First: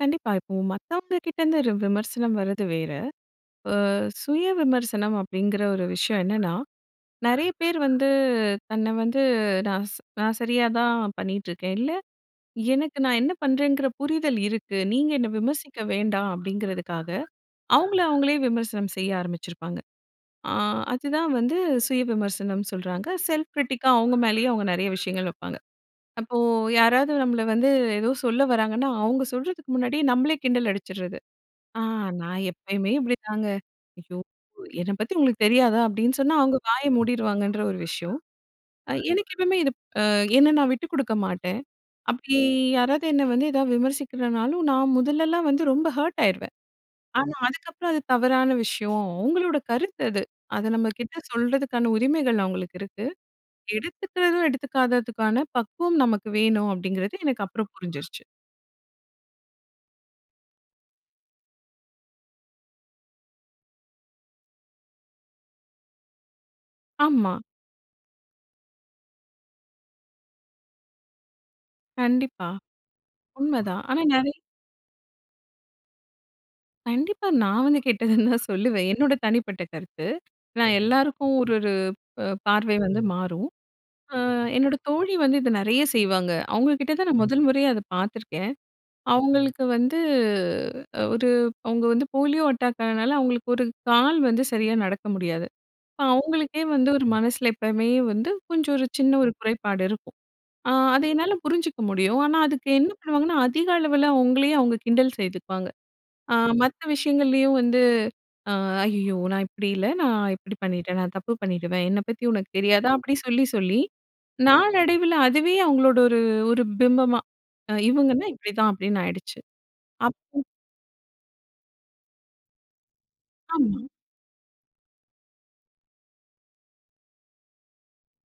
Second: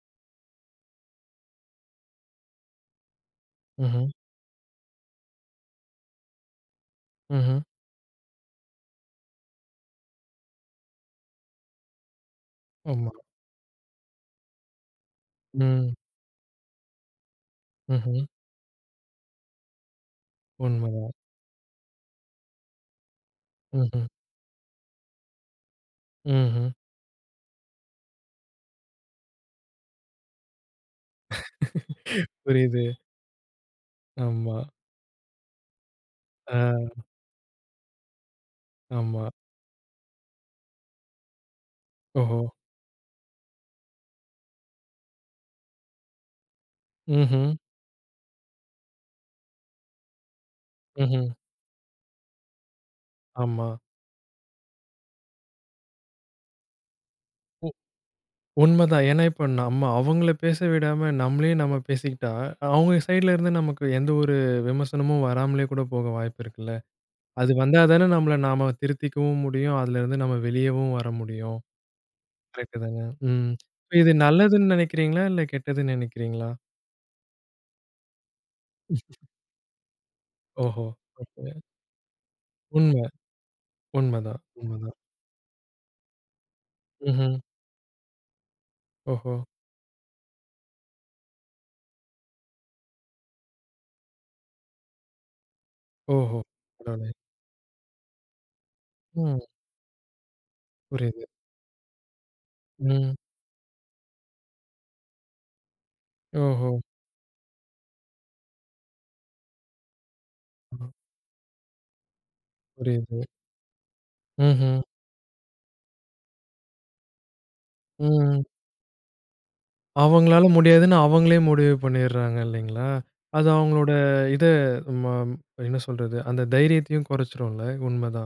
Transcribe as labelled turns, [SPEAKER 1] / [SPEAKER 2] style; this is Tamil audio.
[SPEAKER 1] கண்டிப்பா. இப்போ மத்தவங்கக்கிட்டேருந்து ர் விமர்சனம் வர்றது வேற. ஆ,
[SPEAKER 2] ஆஹ.
[SPEAKER 1] சுய விமர்சனம் அப்பிடிங்கிற ஒரு விஷயம் என்னன்னா, நிறைய
[SPEAKER 2] ம்ஹ்.
[SPEAKER 1] பேர் வந்து தன்ன வந்து "நான் ஸ் நான் சரியா தான் பண்ணிக்கிட்டு இருக்கேன். இல்ல எனக்கு
[SPEAKER 2] ஆமா.
[SPEAKER 1] நான் என்ன பண்ணுறேங்கிற புரிதல் இருக்கு. நீங்க என்னை விமர்சிக்க
[SPEAKER 2] ம்.
[SPEAKER 1] வேண்டாம்" அப்பிடிங்கிறதுக்காக அவுங்கள,
[SPEAKER 2] ம்ஹ்ம்.
[SPEAKER 1] அவுங்களே விமர்சனம் செய்ய ஆரம்பிச்சிருப்பாங்க. ஆ
[SPEAKER 2] உண்மை தான்.
[SPEAKER 1] அதுதான் வந்து சுய விமர்சனம் சொல்றாங்க. செல்ஃப் கிரிட்டிக்கா
[SPEAKER 2] ம்ஹ்ம்.
[SPEAKER 1] அவுங்க மேலய அவுங்க நிறைய விஷயங்கள் வப்பாங்க. அப்போ
[SPEAKER 2] ம்ஹ்ம்.
[SPEAKER 1] யாராவது நம்மள வந்து ஏதோ சொல்ல வராங்கன்னா, அவுங்க சொல்றதுக்கு முன்னாடியே நம்மளே கிண்டல் அடிச்சிர்றது. "ஆ நான்
[SPEAKER 2] புரியுது.
[SPEAKER 1] எப்பயுமே இப்பிடிதாங்க. ஐயோ!
[SPEAKER 2] ஆமா.
[SPEAKER 1] என்ன பத்தி உங்களுக்கு தெரியாதா?" அப்பிடின்னு சொன்னா, அவுங்க வாய
[SPEAKER 2] ஆ.
[SPEAKER 1] மூடிருவாங்கன்ற ஒரு விஷயம். அ
[SPEAKER 2] ஆமா.
[SPEAKER 1] எனக்கு எப்பமே இது அ என்ன நான் விட்டு கொடுக்க மாட்டேன். அப்பிடி
[SPEAKER 2] ஓஹோ!
[SPEAKER 1] யாராவது என்ன வந்து எதாவது விமர்சிக்கிறனாலும், நான் முதலெல்லாம் வந்து ரொம்ப ஹர்ட் ஆயிருவேன். ஆனா
[SPEAKER 2] ம்ஹ்ம்.
[SPEAKER 1] அதுக்கப்புறம் அது தவறான விஷயம் உங்களோட கருத்து அது. அத நம்மகிட்ட
[SPEAKER 2] ம்ஹ்ம்.
[SPEAKER 1] சொல்றதுக்கான உரிமைகள் அவுங்களுக்கு இருக்கு.
[SPEAKER 2] ஆமா.
[SPEAKER 1] எடுத்துக்கறதும் எடுத்துக்காததுக்கான பக்குவம் நமக்கு வேணும், அப்பிடிங்கறது எனக்கு
[SPEAKER 2] உ
[SPEAKER 1] அப்புறம் புரிஞ்சிருச்சு.
[SPEAKER 2] உண்ம தான். ஏன்னா இப்ப நம்ம அவங்கள பேச விடாம நம்மளே நம்ம பேசிக்கிட்டா, அவங்க சைடுல இருந்து நமக்கு எந்த ஒரு விமர்சனமும் வராமலே கூட போக வாய்ப்பு இருக்குல்ல?
[SPEAKER 1] ஆமா.
[SPEAKER 2] அது வந்தா தானே நம்மள நாம திருத்திக்கவும் முடியும். அதுலேருந்து நம்ம வெளியேவும் வர முடியும்.
[SPEAKER 1] கண்டிப்பா.
[SPEAKER 2] கரெக்ட்டு தானே? ம்.
[SPEAKER 1] உண்மதான். ஆனா
[SPEAKER 2] இது
[SPEAKER 1] நிறைய
[SPEAKER 2] நல்லதுன்னு நினைக்கிறீங்களா? இல்ல கெட்டதுன்னு நினைக்கிறீங்களா?
[SPEAKER 1] கண்டிப்பா நான் வந்து கேட்டதுன்னு தான் சொல்லுவேன். என்னோட
[SPEAKER 2] [unintelligible]
[SPEAKER 1] தனிப்பட்ட கருத்து. நான்
[SPEAKER 2] ஓஹோ!
[SPEAKER 1] எல்லாருக்கும்
[SPEAKER 2] ஓகே.
[SPEAKER 1] ஒரு, ஒரு அ பார்வை வந்து
[SPEAKER 2] உண்ம.
[SPEAKER 1] மாறும். ஆ
[SPEAKER 2] உண்ம தான், உண்ம
[SPEAKER 1] என்னோட
[SPEAKER 2] தான்.
[SPEAKER 1] தோழி வந்து இதை நிறைய செய்வாங்க. அவுங்கக்கிட்ட தான் நான்
[SPEAKER 2] ம்ஹ்ம்.
[SPEAKER 1] மொதல் முறையா அதை பார்த்துருக்கேன்.
[SPEAKER 2] ஓஹோ!
[SPEAKER 1] அவுங்களுக்கு வந்து, ஒரு அவுங்க வந்து போலியோ அட்டாக் ஆனனால, அவுங்களுக்கு ஒரு கால் வந்து சரியா நடக்க முடியாது.
[SPEAKER 2] ஓஹோ!
[SPEAKER 1] அவுங்களுக்கே வந்து ஒரு
[SPEAKER 2] பரவாயில்லயே!
[SPEAKER 1] மனசில எப்பமே வந்து கொஞ்சம் ஒரு சின்ன ஒரு
[SPEAKER 2] ம்.
[SPEAKER 1] குறைபாடு இருக்கும். ஆ, அத
[SPEAKER 2] புரியுது.
[SPEAKER 1] என்னால புரிஞ்சுக்க முடியும். ஆனா அதுக்கு என்ன
[SPEAKER 2] ம்.
[SPEAKER 1] பண்ணுவாங்கன்னா, அதிக அளவில அவுங்களயே அவுங்க கிண்டல் செய்துப்பாங்க. ஆ
[SPEAKER 2] ஓஹோ!
[SPEAKER 1] மத்த விஷயங்கள்லையும் வந்து, "ஆ ஐயயோ! நான் இப்பிடி இல்ல. நான் இப்பிடி
[SPEAKER 2] [unintelligible]
[SPEAKER 1] பண்ணிட்டேன். நான் தப்பு பண்ணிட்டமே! என்னைப் பத்தி உனக்கு தெரியாதா?" அப்பிடி
[SPEAKER 2] புரியுது.
[SPEAKER 1] சொல்லி, சொல்லி
[SPEAKER 2] ம்ஹ்ம்.
[SPEAKER 1] நாளடைவில அதுவே அவுங்களோட ஒரு, ஒரு பிம்பமா அ இவுங்கன்னா
[SPEAKER 2] ம்.
[SPEAKER 1] இப்பிடி தான். அப்பிடின்னு ஆயிடுச்சு. அப்போ
[SPEAKER 2] அவுங்களால முடியாதுன்னு அவுங்களே முடிவு பண்ணிட்றாங்க இல்லேங்களா! அது
[SPEAKER 1] ஆமா.
[SPEAKER 2] அவுங்களோட இத மாம், என்ன சொல்றது, அந்த தைரியத்தையும் குறைச்சிரும்ல? உண்ம தான்.